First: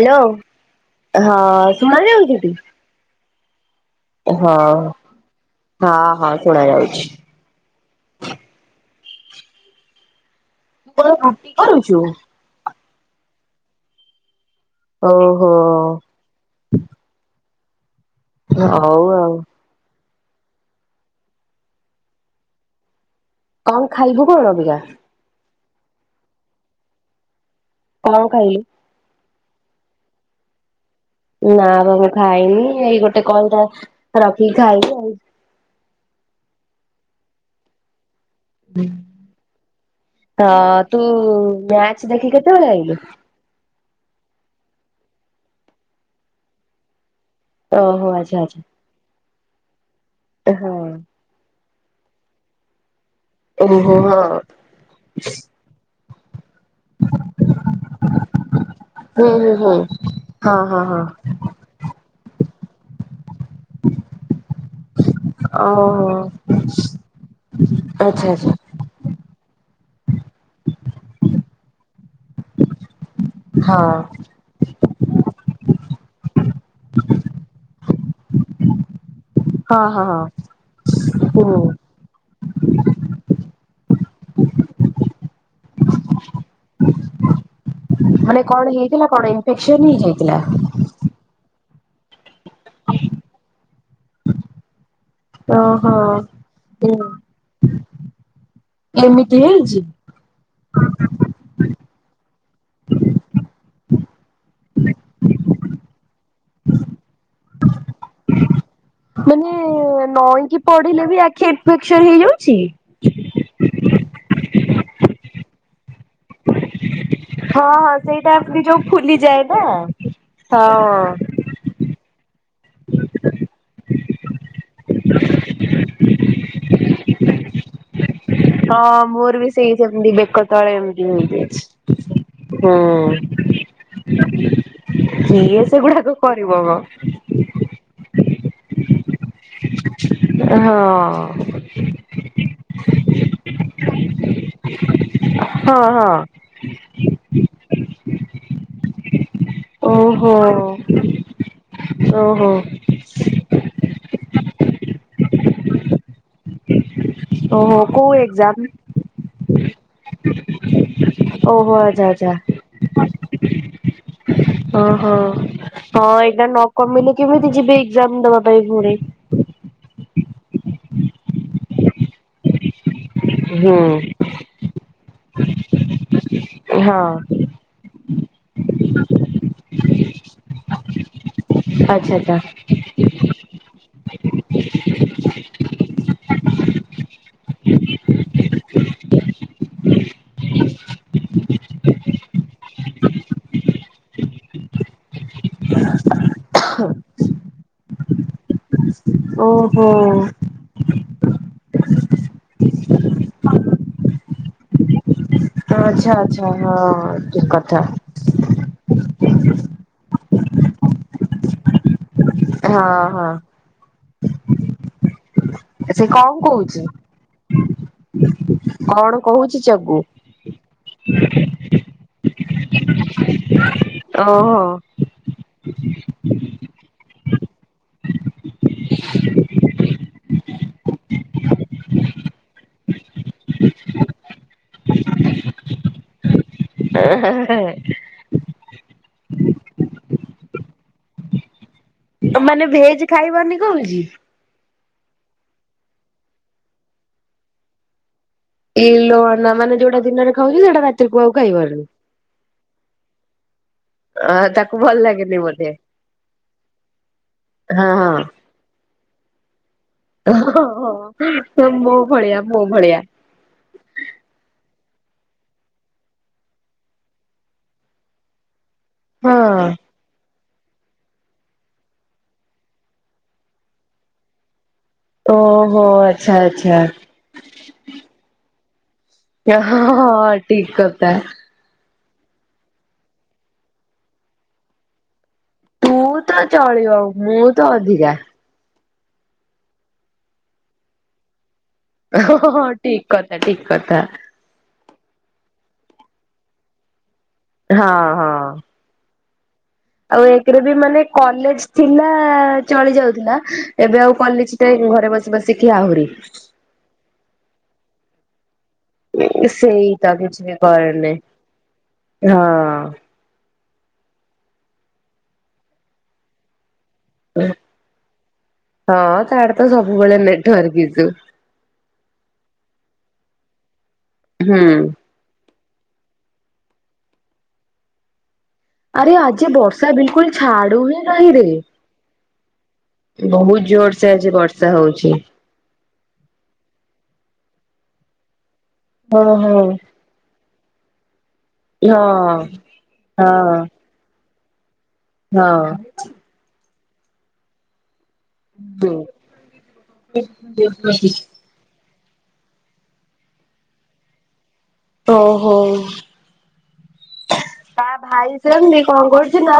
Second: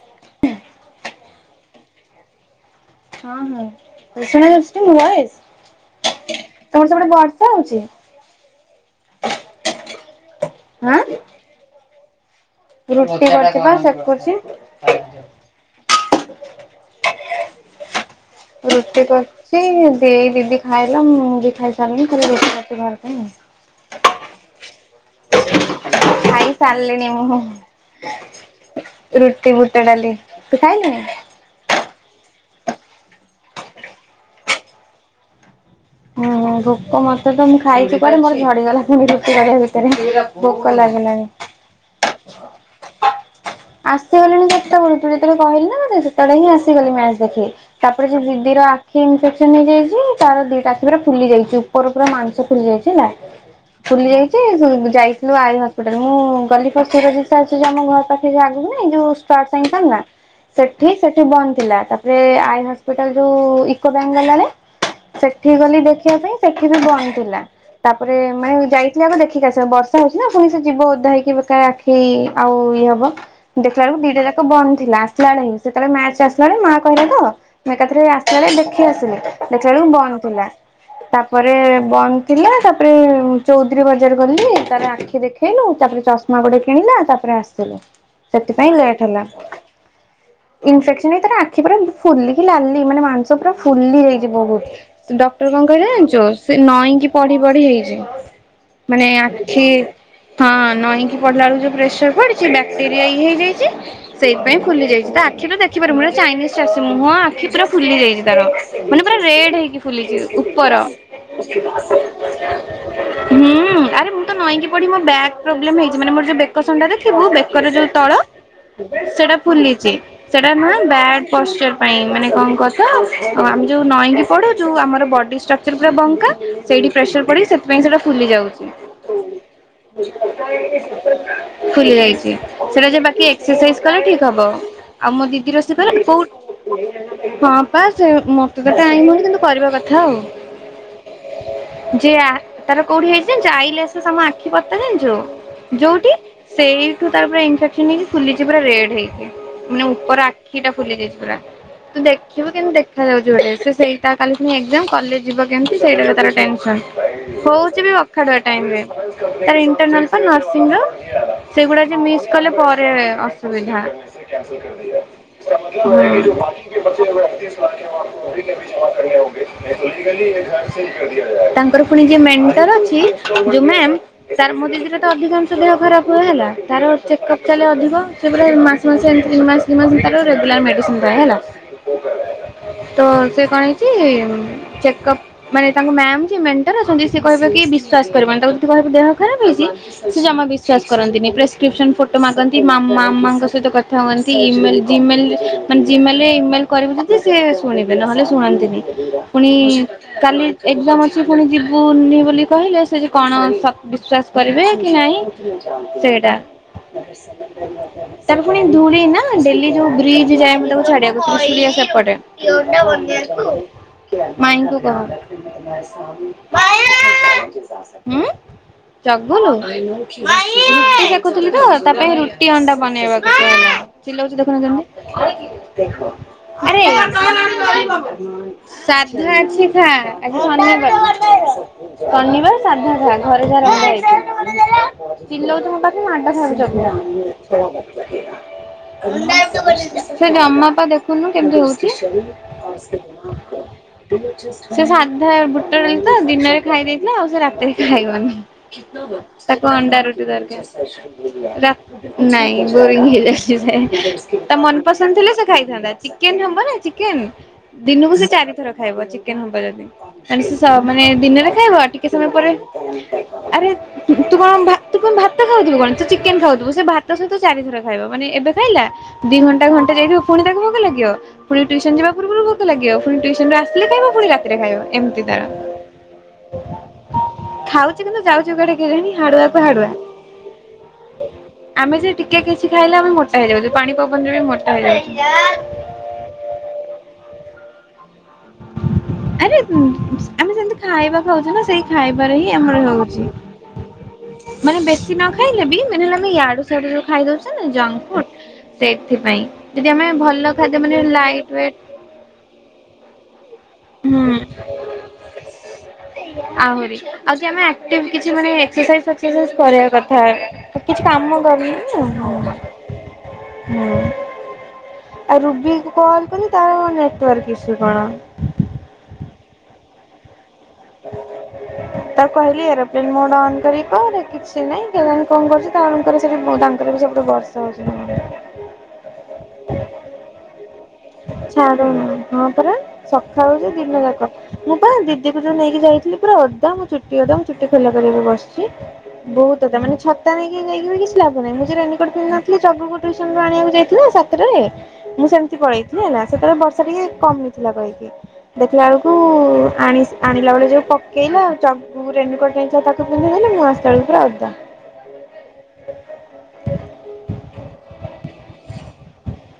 Hello ହଁ ସୁଣା ଯାଉଛି ଟି। ହଁ ହଁ ଶୁଣା ହଁ ଯାଉଛିଟି ମୋ ଭଏସ ହଁ ହଁ ଶୁଣା ତମର ଯାଉଛି। ସେପଟେ ତୁ ବର୍ଷା ହଉଛି। ତୁ ଆଁ କଣ ରୁଟି କରୁଛୁ? ରୁଟି କରୁଛି ବା ସେକୁଚି। ଓହୋ। ହଉ ରୁଟି ଆଉ କରିଛି ଦେଇ ଦିଦି ଖାଇଲା ମୁଁ ବି ଖାଇସାରିଲିନି ଖାଲି ରୁଟି କରଛି ଘର ପାଇଁ ଆଉ। କଣ ଖାଇଲୁ କଣ ଅବିକା? ଖାଇ ସାରିଲିଣି ମୁଁ କଣ ଖାଇଲୁ? ରୁଟି ବୁଟ ଡାଲି ତୁ ଖାଇଲୁଣି? ନା ବା ମୁଁ ଖାଇନି ଏଇ ଗୋଟେ କଲ ଟା ରଖିକି ଖାଇବି ଆଉ। ହୁଁ ହୁଁ ଭୋକ ମତେ ତ ମୁଁ ଖାଇଛି ପରେ ମୋର ଝଡିଗଲା ପୁଣି ରୁଟି କରିବା ଭିତରେ ଭୋକ ହଁ ତୁ ଲାଗିଲାଣିି। ମ୍ୟାଚ୍ ଦେଖି କେତେବେଳେ ଆଇଲୁ? ଆସିଗଲିଣି କେତେବେଳୁ ତୁ ଯେତେବେଳେ କହିଲି ନା ତତେ ସେତେବେଳେ ହିଁ ଆସିଗଲି ମ୍ୟାଚ ଦେଖି। ତାପରେ ଓହୋ ସେ ଆଚ୍ଛା ଦିଦିର ଆଚ୍ଛା। କି ଇନଫେକ୍ସନ ହେଇଯାଇଛି ତାର ଦିଟା ହଁ ଆଖୀପୁରା ଫୁଲି ଯାଇଛି ଉପର ପୁରା ମାଂସ ଫୁଲି ଯାଇଛି ହେଲା। ଓହୋ ଫୁଲି ହଁ ଯାଇଛି ଯାଇଥିଲୁ ଆଇ ହସ୍ପିଟାଲ ମୁଁ ଗଲି [unintelligible] ଆମ ଘର ପାଖରେ ସେ ଯୋଉ ଆଗକୁ ନାଇଁ ଯଉ ହୁଁ ହୁଁ ହୁଁ [unintelligible] ହଁ ହଁ ସେଠି ହଁ ସେଠି ବନ୍ଦ ଥିଲା ତା ତାପରେ ଆଇ ହସ୍ପିଟାଲ ଯୋଉ ୟୁକୋ ବ୍ୟାଙ୍କ ଗଲାବେଳେ ସେଠି ଗଲି ଓହୋ। ଦେଖିବା ପାଇଁ ସେଠି ବି ବନ୍ଦ ଥିଲା ତାପରେ ଆଚ୍ଛା ଆଚ୍ଛା ମାନେ ଯାଇ ମୁଁ ଆଗ ଦେଖିକି ଆସେ ବର୍ଷା ହଉଛି ନା ପୁଣି ସେ ଯିବ ଓଦା ହେଇକି ଵେକାର ଆଖି ଆଉ ଇଏ ହବ। ଦେଖିଲାବେଳକୁ ଦିଟା ଯାକ ବନ୍ଦ ଥିଲା ଆସିଲାବେଳେ ହଁ ସେତେବେଳେ ମ୍ୟାଚ ଆସିଲାଣି ମାଁ କହିଲା ତ। ମୁଁ ଏକାଥରେ ଆସିଲାବେଳେ ଦେଖିଆସିଲି ହଁ ଦେଖିଲାବେଳକୁ ହଁ ବନ୍ଦ ହଁ ଥିଲା ହଁ ତାପରେ ହୁଁ ବନ୍ଦ ଥିଲା ତାପରେ ଚୌଧୁରୀ ବଜାର ଗଲି ତାର ଆଖି ଦେଖେଇଲୁ ତାପରେ ଚଷମା ଗୋଟେ କିଣିଲା ତାପରେ ଆସିଥିଲୁ ମାନେ କଣ ସେଥିପାଇଁ ଲେଟ ହେଇଥିଲା ହେଲା କଣ ଇନଫେକ୍ସନ ହେଇଯାଇଥିଲା? ଇନଫେକସନ ସେ ପୁରା ଫୁଲିକି ଲାଲି ମାନେ ମାଂସ ପୁରା ଫୁଲି ଯାଇଛି ବହୁତ୍। ଡକ୍ଟର କଣ କହିଲେ ଓହୋ ଜାଣିଛ ସେ ନଇଁକି ପଢି ପଢି ହେଇଛି। ମାନେ ଏମିତି ଆଖି ହେଇଛି? ହଁ ନଈକି ପଢିଲାବେଳକୁ ଯୋଉ ପ୍ରେସର ପଡିଛି ନାଁ [unintelligible] ହେଇଯାଇଛି। ସେଇଥିପାଇଁ ଇଁ ଫୁଲି ଯାଇଛି ତା ଆଖିରୁ ଦେଖିପାରିବ ମୁଁ ଚାଇନିଜ ଚାଷୀ ମୁହଁ ଆଖି ପୁରା ଫୁଲି ଯାଇଛି ତାର। ମାନେ ପୁରା ରେଡ ହେଇକି ଫୁଲିଛି ନଈଁକି ଉପର ପଢିଲେ ବି ଆଖି ଇନଫେକ୍ସନ ହେଇଯାଉଛି? [unintelligible] ହୁଁ ଆରେ ମୁଁ ତ ନଈଁକି ପଢି ମୋ ବେକ ପ୍ରୋବ୍ଲେମ ହେଇଛି ମାନେ ମୋର ଯୋଉ ବେକସନ୍ଧା ଦେଖିବୁ ହଁ [unintelligible] ଯୋଉ ହଁ ତଳ ସେଇଟା ଏମତି ଯୋଉ ସେଟା ଫୁଲିଯାଏ ନା। ଫୁଲିଛି ସେଟା ନୁହେଁ ହଁ ବା ପରଚର୍ ପାଇଁ ମାନେ କଣ କଥା ଆଉ ଆମେ ଯୋଉ ନଇଁକି ପଢ଼ୁଛୁ ଆମର ବଡ଼ି ଷ୍ଟ୍ରକ୍ଚର ପୁରା ବଙ୍କା ସେଇଠି ପ୍ରେସର ପଡ଼ିକି ସେଥିପାଇଁ ସେଇଟା ଫୁଲିଯାଉଛି। ହଁ ମୋର ବି ସେଇ ସେମିତି ବେକ ତଳେ ଏମିତି ହେଇଯାଇଛି। ଫୁଲିଯାଇଛି। ସେଟା ଯଉ ବାକି ହୁଁ ଏକ୍ସରସାଇଜ କଲେ ଠିକ ହବ, ଆଉ ମୋ କିଏ ଦିଦିର ସେଥିରେ ସେଗୁଡାକ କରିବ ମ। [unintelligible] ହଁ ପା ସେ ମତେ ତେ ଆଇିବୁନ କିନ୍ତୁ କରିବା କଥା ଆଉ। ହଁ ଯେ ତାର କୋଉଠି ହେଇଛି ଜାଣିଛୁ, ଆଇଲେସ ସାମ ଆଖି ପତା ଜଣିଛୁ? ହଁ ହଁ ସେଇଠୁ ତାର ପୁରା ଇନଫେକ୍ସନ ହେଇକ ଫୁଲିଛି ପୁରା ରେଡ୍ ହେଇକି। ମାନେ ଉପର ଓହୋ ଆଖିଟା ଫୁଲି ଯାଇଛି ପୁରା, ତୁ ଓହୋ ଦେଖିବୁ କିନ୍ତୁ ଦେଖୁ ଦେଖାଯାଉଛି ଗୋଟେ ସେଇଟା କାଲି ପୁଣି ଏକ୍ଜାମ କଲେଜ ଯିବ କେମିତି ସେଇଟା ତାର ଟେନସନ୍। ଓହୋ ହଉଛି ବି କୋଉ ଅଖାଡୁଆ ଏକ୍ଜାମ? ଟାଇମରେ ତାର ଇଣ୍ଟରନାଲ ତ ନର୍ସିଂ ର ଓହୋ ସେଗୁଡା ଆଚ୍ଛା ମିସ୍ ଆଚ୍ଛା କଲେ ପରେ ଅସୁବିଧା, ଓହୋ। [unintelligible] ହୁଁ। ହଁ ଏଇଟା ନ କମିଲେ କେମିତି ଯିବେ ଏକ୍ଜାମ ଦବା ପାଇଁ ପୁଣି? [unintelligible] ତାଙ୍କର ପୁଣି ଯିଏ ମେଣ୍ଟର ଅଛି ଯଉ ହୁଁ। ମେମ୍ ତା ମୋ ଦିଦିର ତ ଅଧିକାଂଶ ଦେହ ଖରାପ ହୁଏ ହେଲା। ହଁ ତାର ଚେକଅପ୍ ଚାଲେ ଅଧିକ ସେପଟରେ ମାସ ମାସେ ଏମିତି ତିନି ମାସ ଦୁଇ ମାସରେ ତାର ରେଗୁଲାର ମେଡ଼ିସିନ୍ ଯାଏ ହେଲା। ଆଚ୍ଛା ଆଚ୍ଛା ତ ସେ କଣ ହେଇଛି ଚେକଅପ ମାନେ ତାଙ୍କ ମ୍ୟାାମ ଯିଏ ମେଣ୍ଟର ଅଛନ୍ତି ସେ କହିବେ କି ବିଶ୍ୱାସ କରିବନି, ତାକୁ ଯଦି କହିବ ଦେହ ଖରାପ ହେଇଛି ସେ ଜମା ବିଶ୍ଵାସ କରନ୍ତିନି ପ୍ରେ ଫଟୋ ମାଗନ୍ତି ମାମା ମାମାଙ୍କ ସହିତ କଥା ହୁଅନ୍ତି ଇମେଲ ଜିମେଲ ମାନେ ଜିମେଲ ଇମେଲ୍ କରିବୁ ଯଦି ସେ ଶୁଣିବେ ନହେଲେ ଶୁଣନ୍ତିନି ପୁଣି ଓହୋ କାଲି ଏକ୍ସାମ ଅଛି ପୁଣି ଯିବୁନି ବୋଲି କହିଲେ ସେ ଯେ କଣ ବିଶ୍ଵାସ କରିବେ କି ନାହିଁ। ଆଚ୍ଛା ସେଇଟା। ଆଚ୍ଛା ହଁ, ଠିକ୍ କଥା। ତାପରେ ପୁଣି ଧୂଳି ନା ଡେଲି ଯୋଉ ବ୍ରିଜ ଯାଏ ମୁ ତାକୁ ଛାଡିବାକୁ ଆକୁଳିଆ ସେପଟେ। ହଁ ହଁ। [unintelligible] ମାଇଙ୍କୁ କହ। ସେ କଣ କହୁଛି ଉଁ କଣ ଚଗୁଲୁ କହୁଛି ଚଗୁ ଖୁଥିଲି ତ ତା ପାଇଁ ରୁଟି ଅଣ୍ଡା ବନେଇବାକୁ ଚିଲୋଉ ଦେଖୁନ ଓହୋ। କେମିତି? ଆରେ ସାଧା ଅଛି ଖା ଆ ଶନାର ଶନିବାର ସାଧା ଖା। ଘରେ ଯାହା ରା ହେଇଛି ଚହ ଲଉଛୁ ମୋ ପାଖରେ ମାଣ୍ଟ ସି ସେଠି ଅମା ବାପା ଦେଖୁନୁ କେମତି ହଉ ମାନେ ଭେଜ ଖାଇବନି କହୁଛି ସେ ସାଧା ବୁଟଡାଲି ତ ଦିନରେ ଖାଇ ଦେଇଥିଲା ଆଉ ସେ ରାତିରେ ଖାଇବନି। ଇ ଲୋ ନା ତାକୁ ମାନେ ଅଣ୍ଡା ଯୋଉଟା ରୁଟି ଦିନରେ ଖାଉଛି ଦରକାର। ସେଇଟା ରାତିରେ କୁ ଆଉ ରା ଖାଇପାରୁନି? ନାଇଁ ବୋରିଂ ହେଇଯାଉଛି ଅ ଯେ ତା ତାକୁ ଭଲ ମନପସନ୍ଦ ଥିଲା ଲାଗେନି ସେ ବୋଧେ ଖାଇଥାନ୍ତା। ଚିକେନ ହବ ନା ଚିକେନ ହଁ ଦିନକୁ ହଁ। ସେ ଚାରିଥର ଖାଇବ ଚିକେନ ହବ ଯଦି ହଁ। ମାନେ ଦିନରେ ଖାଇବ ମୋ ଟିକେ ସମୟ ଭଳିଆ ପରେ ମୋ ଭଳିଆ ଆରେ ତୁମ ଭା ତୁ ଭାତ ଭାତ ଖାଉଥିବ କଣ ସେ ଚିକେନ ଖାଉଥିବ ସେ ଭାତ ସହିତ ଚାରିଥର ଖାଇବା ମାନେ ଏବେ ଖାଇଲା ହଁ ଦି ଘଣ୍ଟା ଘଣ୍ଟେ ଯାଇ ପୁଣି ତାକୁ ଭୋଗ ଲାଗିବ ପୁଣି ଟିଉସନ ଯିବା ପୂର୍ବରୁ ଭୋକ ଲାଗିବ ପୁଣି ଟିଉସନ ରୁ ଆସିଲେ ଖାଇବ ପୁଣି ଖାଇବ ଏମିତି ଓହୋ ଆଚ୍ଛା ତାର ଆଚ୍ଛା। ଖାଉଛି କିନ୍ତୁ ଯାଉଛି କୁଆଡେ ଣି ହାଡୁଆ କୁ ହାଡୁଆ। ହଁ ଠିକ କଥା। ଆମେ ଯେ ଟିକେ କିଛି ଖାଇଲେ ଆମେ ମୋଟା ହେଇଯାଉଛେ ପାଣି ପବନରେ ବି ମୋଟା ହେଇଯାଉଛେ ତୁ ତ ଚଳିବ ମୁଁ ତ ଅଧିକା ଆରେ ଆମେ ଯେମତି ଖାଇବା ଖାଉଛେ ନା ସେଇ ଖାଇବାର ହିଁ ହଁ ଆମର ଠିକ ହେଉଛି। କଥା ଠିକ କଥା ମାନେ ବେଶୀ ନ ଖାଇଲେ ବି ମାନେ ହେଲେ ଆମେ ୟାଡୁ ସିଆଡୁ ଖାଇ ଦଉଛେ ନା ଜଙ୍କ ହଁ ଫୁଡ ହଁ। ସେଥିପାଇଁ ଆଉ ଏମିତି ରେ ବି ମାନେ କଲେଜ ଥିଲା ଚଳି ଯାଉଥିଲା ଏବେ ଆଉ ହୁଁ କଲେଜ ଟାଇମ ଘରେ ବସି ବସିକି ଆହୁରି ଆହୁରି ଆଉ କି ଆମେ କିଛି ମାନେ ଏକ୍ସସାଇଜ ସଚ କରିବା ସେଇ ତ କଥା କିଛି ବି କିଛି କରନି କାମ କରୁନି ନା ହଁ ଆଉ ରୁବି କୁ କଲ କରି ତାର କଣ ଇସୁ କଣ? ହଁ ତାର ତ ସବୁବେଳେ ନେଟୱର୍କ ଈଶୁ। ତାକୁ କହିଲି ଏରୋପ୍ଲେନ ମୋଡ ଅନ୍ କରି କରେ କିଛି ହୁଁ। ନାଇଁ କଣ କରୁଛି ତାଙ୍କର ସେଠି ତାଙ୍କର ବି ସେପଟେ ବର୍ଷା ହଉଛି ଆରେ ଆଜି ବର୍ଷା ବିଲକୁଲ ଛାଡୁନି ଛାଡୁନି ହଁ ପରା ସକାଳୁ ବହୁତ ଉଛି ଜୋର ଦିନ ସେ ଯାକ ଆଜି ବର୍ଷା ମୁଁ ପା ହଉଛି। ଦିଦ ନେଇକି ଯାଇଥିଲି ପୁରା ଓଦା ମୁଁ ଚୁଟି ଓଦା ମୁଁ ଚୁଟି ଖୋଲା କରିକି ବସିଛି। ହଁ ହଁ ବହୁତ କ ମାନେ ଛତା ନେଇକି ଯାଏକି କିଛି ଲାଭ ନାହିଁ ମୁଁ ହଁ ରେନକୋଟ ନ ଥିଲ ଚଗୁକୁ୍ ଟିୟୁସନ ରୁ ଆଣିବାକୁ ହଁ ଯାଇ ଥିଲା ସାତଟରେ ମୁଁ ସେମିତି ପଳେଇଥିଲି ହେଲା ସେତବେଳେ ବର୍ଷା ଟିକେ କମ ନଥିଲା କହିକି ଦେଖିଲା ବେଳକୁ ଆଣିଲା ବେଳେ ଯୋଉ ହଁ। ପକେଇଲା ଆଉ ମୁଁ ରେନକୋଟ ତାକୁ ପିନ୍ଧେଇ ଦେଲି ମୁଁ ଆସିଲା ବେଳକୁ ପୁରା ଓଦା। ଓହୋ! ତା ଭାଇ ସେମିତି କଣ କରୁଛି ନା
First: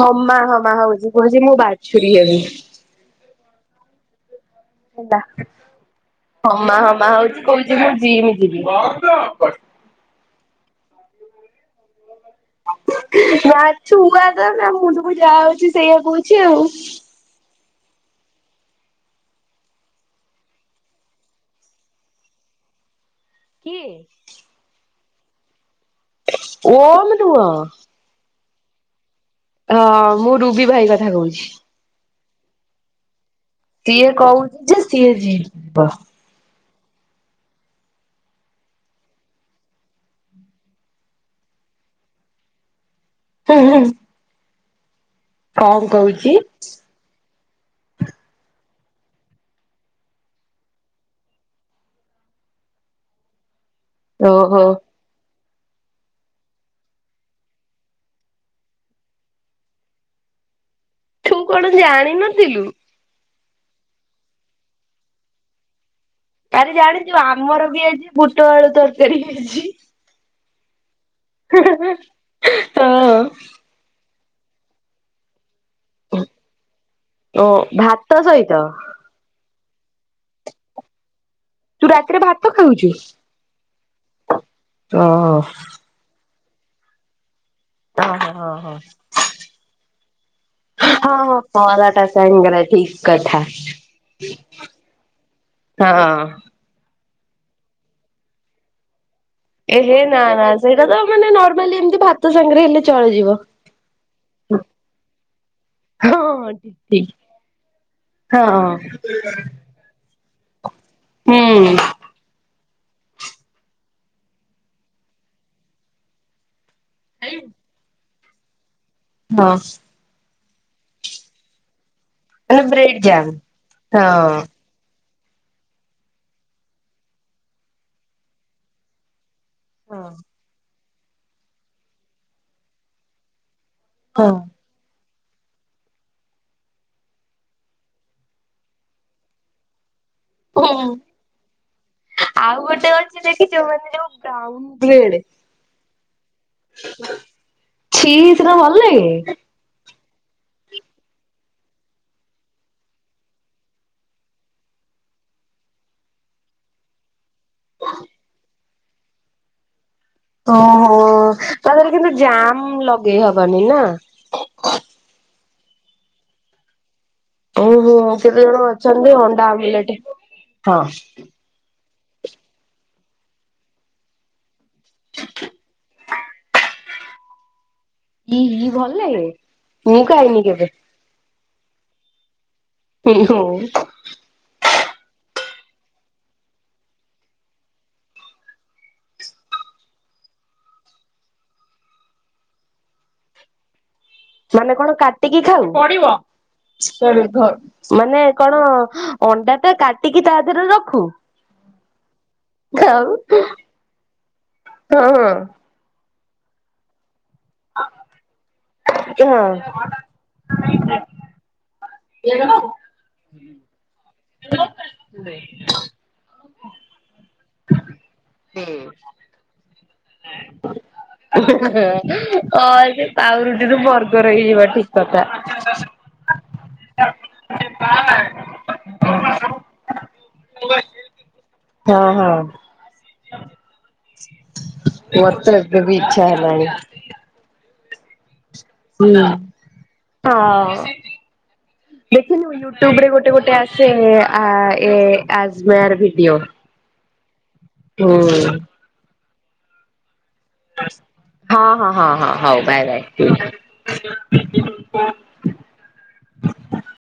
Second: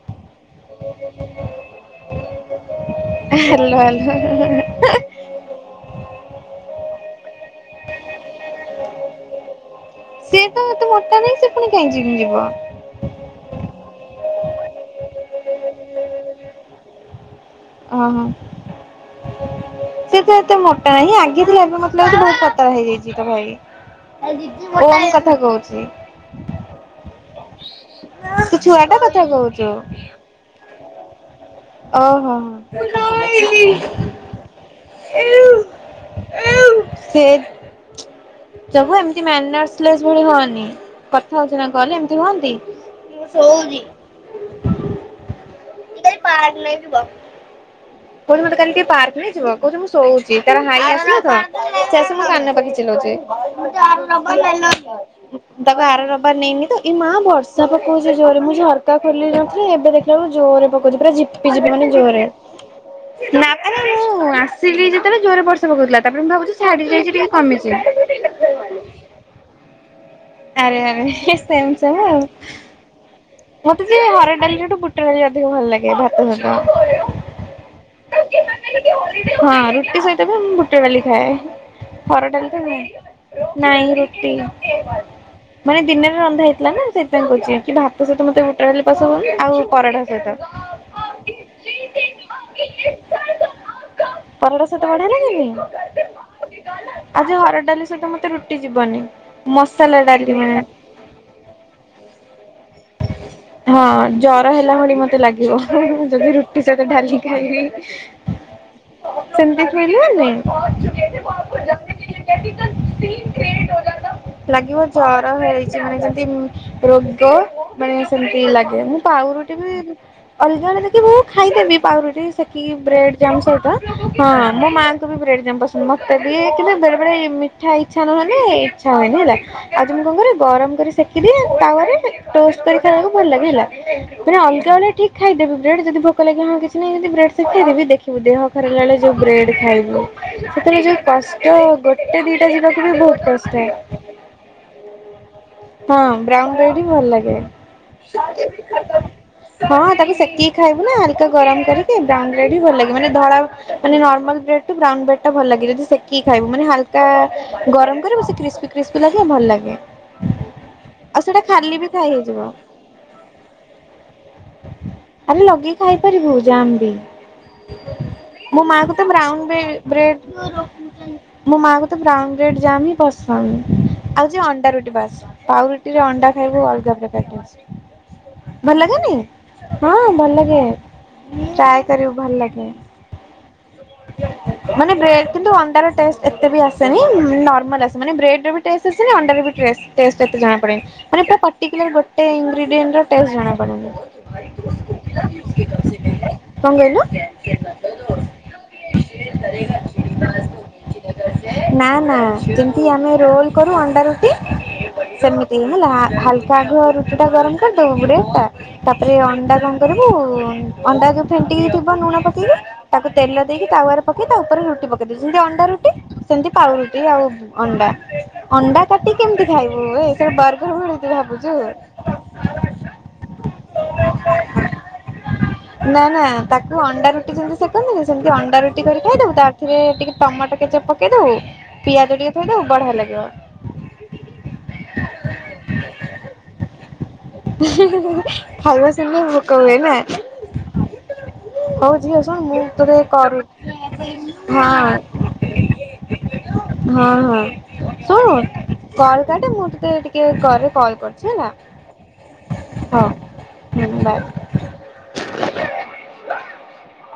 ହମା ହ ମା ହଉଚି କୁହଛି ମୁଁ ବାଛୁରୀ ହେବି। Hello hello! ହେଲା ହମା ହମା ହଉଛି କହୁଛି ମୁଁ ଯିମ୍ ଯିବି। ସିଏ ତ ଏତେ ମୋଟା ନାହିଁ ସେ ପୁଣି କାଇଁ ଜିମ ଯିବ? ମା ଛୁଆ ତ ନା ମୁଁଣ୍ଡକୁ ଯାହା ଆଉଚି ସେଇଆ କହୁଛି ଆଉ। ଓହୋ! ସେ ତ ଏତେ ମୋଟା ନାହିଁ ଆଗେ ଥିଲା ଏବେ ମତେ ଲାଗୁଚି ପୁଣି ପତଳା ହେଇଯାଇଚି ତା ଭାଇ। କିଏ? ଓ଼ମ କଥା କହୁଛି। ଓମ୍ ନୁହଁ। ତୁ ଛୁଆ ଟା କଥା କହୁ ହଁ ମୁଁ ରୁବି ଭାଇ କଥା କହୁଛି। ଓହୋ ହୋ! ଇଏ କହୁଛି ଯେ ସିଏ ଜିମ୍ ଯିବ। ସେ [unintelligible] ପ୍ରଭୁ ଏମତି ମ୍ୟାନରସ ଲେସ ଭଳି ହଅନି, କଥା ହଉଛି କଲରେ ଏମିତି ହଅନ୍ତି। କିଏ ଶୋଉଚି। କଣ କାଲି କହୁଛି? କହୁଚି ମତେ କାଲି ଟିକେ ପାର୍କନେଇଯିବ କହୁଛି ମୁଁ ଶୋଉଛି ତାର ହାଇ ଆସିଲାତ ସେ ଆସି ମୋ କାନ ପାଖେ ଚିଲଉଛି। ଓହୋ ଆବ [inaudible] ତାକୁ ଆର ରବାର ନେଇନି ତ ଏଇ ମା ବର୍ଷା ପକଉଛି ଜୋରରେ ମୁଁ ଝରକା ଖୋଲି ନଥିଲି ଏବେ ଦେଖ [inaudible] ଜୋରେ ପକଉଛି ପୁରା ଝିପ ତୁ କଣ ଜାଣିନଥିଲୁ? ନା ପରା ମୁଁ ଆସିଲି ଯେତେବେଳେ ଜୋରରେ ବର୍ଷା ପକଉଥିଲା ତାପରେ ମୁଁ ଭାବ ଆରେ ଜାଣିଛୁ ଆମର ବି ଆଜି ବୁଟଆଳୁ ତରକାରୀ ହେଇଛି। ଆରେ ଆରେ ସେମ ସେମ ଆଉ। ହଁ। ମତେ ଯେ ହରଡ଼ ଡାଲିଠାରୁ ବୁଟଡାଲି ଅଧିକ ଭଲ ଲାଗେ ଭାତ ସହିତ। ଓ ଭାତ ସହିତ ହଁ ରୁଟି ସହିତ ବି ମୁଁ ବୁଟ ଡାଲି ଖାଏ। ତୁ ରାତିରେ ହରଡ଼ ଭାତ ଡାଲି ତ ଖାଉଛୁ? ନୁହୁଁ ନାଇଁ ରୁଟି। ହଁ। ମାନେ ଦିନରେ ରନ୍ଧା ହେଇଥିଲା ନା ସେଇଥିପାଇଁ କହୁଛି କି ଭାତ ସହିତ ମତେ ଓହୋ ହଁ ହଁ ବୁଟଡାଲି ପଶନ୍ଦକି ଆଉ ପରଟା ସହିତ। ହଁ ହଁ ପରଟା ସ ତାଙ୍ଗର ଠିକ କଥା ହଁ। ପରଟା ଆଜି ହରଡ଼ ଡାଲି ସହିତ ମତେ ରୁଟି ଯିବନି। ଏହେ ମସଲା ନା ଡାଲି ନା ମାନେ ସେଇଟା ତ ମାନେ ନର୍ମାଲି ଏମତି ଭାତ ସାଙ୍ଗରେ ହେଲେ ଚଳିଯିବ। ହଁ ଜର ହେଲା ଭଳି ମତେ ଲାଗିବ ହଁ ଯଦି ହଁ ରୁଟି ଠିକ ସହିତ ଠିକ ଡାଲି। ା ହଁ ସେମିତି [inaudible] ଫେରିବନି? ହୁଁ ଲାଗିବ ଜର ହେଇଛି ମାନେ ଯଦି ରୋଗ ମାନେ ସେମିତି ଲାଗେ ମୁଁ ପାଉରୁଟି ହଁ ବି ଅଲଗା ବେଳେ ଦେଖିବୁ ଖାଇଦେବି ପାଉରୁଟି ମାନେ ସେକିକି ବ୍ରେଡ ଜାମ୍ ଜାମ ସହିତ ହଁ ମୋ ମା ମତେ ବି ବ୍ରେଡ ରେ ପସନ୍ଦ ମତେବି ବେଳେବେଳେ ମିଠା ଇଛା ନୁଁହ ଜେ ଇଚ୍ଛା ହୁଏନି। ଆଜି ମୁଁ କଣ ହଁ କରେ ଗରମ କରି ସେକିଦିଏ ତାୱାରେ ଟୋଷ୍ଟ କରି ଖାଇବାକୁ ଭଲ ଲାଗେ ହେଲା। ମାନେ ଅଲଗାଏଳେ ଠିକ ଖାଇଦେବି ବ୍ରେଡ ଯଦି ଭୋକ ଲାଗେ ହଁ କିଛି ମାନେ ଏମତି ବ୍ରେଡ଼ ସେକିଦେବି ଦେଖିବୁ ଦେହଖରାପ ହେଲାବେଳେ ଜଉ ବ୍ରେଡ଼ ଖାଇବୁ ସେଥିରେ ହୁଁ ଯୋଉ କଷ୍ଟ ଗୋଟେ ଦିଟା ଆଉ ଦିନକୁ ଗୋଟେ ବି ଅଛି ବହୁତ ଦେଖିଛୁ କଷ୍ଟ ମାନେ ହ ଯୋଉ ବ୍ରାଉନ ବ୍ରେଡ। ହଁ ବ୍ରାଉନ ବ୍ରେଡ ହି ଭଲ ଛି ସେଟା ଭଲ ଲାଗେ। ଲାଗେ ହଁ, ତାକୁ ସେକିକି ଖାଇବୁ ନା [unintelligible] ଗରମ କରିକି ବ୍ରାଉନ୍ ବ୍ରେଡ ବି ଭଲ ଲାଗେ। ମାନେ, ଧଳା ମାନେ ନର୍ମାଲ ବ୍ରେଡ୍ ଟି ବ୍ରାଉନ୍ ବ୍ରେଡ ଟା ଭଲ ଲାଗେ। କି ଖାଇବୁ ମାନେ, ହାଲକା ଗରମ କର [unintelligible] ଲାଗିବ ଭଲ ଲାଗେ। ଓହୋ, ଆଉ ସେଇଟା ତା ଖାଲି ବି ଦେହରେ ଖାଇ କିନ୍ତୁ ହେଇଯିବ। ଜମ୍ ଲଗେଇ ହବନି ନା? ଆରେ, ଲଗେଇ ଖାଇପାରିବୁ, ଯାମ୍ ବି। ଓହୋ କେତେ ଜଣ ମୋ ମାକୁ ତ ଅଛନ୍ତି ଅଣ୍ଡା ବ୍ରାଉନ୍ ବ୍ରେ ଆମଲେଟ ବ୍ରେଡ ହଁ। ମୋ ମାଆ କୁ ତ ବ୍ରାଉନ୍ ବ୍ରେଡ୍ ଜାମ୍ ହିଁ ପସନ୍ଦ, ଆଉ ଯେ ଅଣ୍ଡା ରୁଟି ବାସ୍। ପାଉଁରୁଟିରେ ଅଣ୍ଡା ଖାଇବକୁ ଅଲଗା ପ୍ରକାର ଟେଷ୍ଟ। ଇ ଇ ଭଲ ଲାଗେନି? ଲାଗେ? ହଁ, ମୁଁ ଭଲ ଖାଇନି ଲାଗେ। କେବେ ଚାଏ କରିବା ଭଲ ଲାଗେ। [unintelligible] ମାନେ, ବ୍ରେଡ କିନ୍ତୁ ଅଣ୍ଡାର ଟେଷ୍ଟ ଏତେ ବି ଆସେନି, ନର୍ମାଲ ଆସେ, ମାନେ ବ୍ରେଡ ଟେଷ୍ଟ ଅଛି ନା, ଅଣ୍ଡାରରେ ବି ଟେଷ୍ଟ, ଟେଷ୍ଟ ଏତେ ଜଣା ପଡ଼େନି। ମାନେ, ପର୍ଟିକୁଲାର ଗୋଟେ [unintelligible] ଟେଷ୍ଟ ଜଣା ପଡୁନି। ମାନେ, କଣ କାଟିକି ଖାଉ ପଡିବ? କଣ କହିଲୁ? [inaudible] ମାନେ, କଣ ଅଣ୍ଡାଟା କାଟିକି ତା ଦେହରେ ରଖୁ? ନା ନା, ଯେମିତି ଖାଉ ଆମେ ରୋଲ କରୁ ଅଣ୍ଡା ରୁଟି, ହଁ ହଁ। ସେମିତି। [unintelligible] ହାଲକା ରୁଟିଟା ଗରମ କରିଦେବୁ ବ୍ରେଡ଼୍ ଟା, ତାପରେ ହଁ ଅଣ୍ଡା କଣ କରିବୁ? ଅଣ୍ଡା ଯଉ ଫେଣ୍ଟିକି ଥିବ, ଲୁଣ ପକେଇକି ତାକୁ ତେଲ ଦେଇକି ତାୱରେ ପକେଇ, ତା ଉପରେ ରୁଟି ପକେଇ ଦଉଛନ୍ତି, ଯେମତି ଅଣ୍ଡା ରୁଟି। ସେମିତି ପାଉଁରୁଟି ଆଉ ଅଣ୍ଡା ଅଣ୍ଡା କା- ଟି କେମିତି ଖାଇବୁ, [inaudible] ଭାବୁଛୁ। ହଁ, ଏବେ ପାଉଁ ରୁଟି ରୁ ବର୍ଗର ହେଇଯିବା, ଠିକ୍। [unintelligible] ନା ନା, ତାକୁ ଅଣ୍ଡା ରୁଟି ଯେମିତି ସେକନ୍ତିନି, ସେମିତି ଅଣ୍ଡା ରୁଟି କରି ଖାଇଦବୁ। ତା ଧିଅରେ ର ଟିକେ ଟମାଟୋ [inaudible] ପକେଇ ପକେଇଦବୁ, ହଁ ପିଆଜ ଟିକେ ହଁ ଥୋଇଦବୁ, ବଢିଆ ଲାଗିବ। ମତେ ଏବେ ବି ଇଚ୍ଛା ହେଲାଣି। [unintelligible] ଖାଇବା ହୁଁ ସାରିଲେ ଭୋକ ହୁଏ ନା? ହଁ। ହଉ ଝିଅ ଶୁଣ ଦେଖିନୁ, ମୁଁ ତୋତେ ୟୁଟ୍ୟୁବ ରେ ଗୋଟେ କରୁ ଗୋଟେ ଆସେ ଆ ଏ ହଁ ଆଜଓଆର ଭିଡିଓ। ହଁ ହଁ, ହୁଁ ଶୁଣୁ। କଲ୍ କାଟେ, ମୁଁ ଟିକେ ଟିକେ କରେ। ହଁ ହଁ, ହଁ ହଁ। ହଉ, ବାଏ ବାଏ। ହୁଁ, ବାଏ। [inaudible]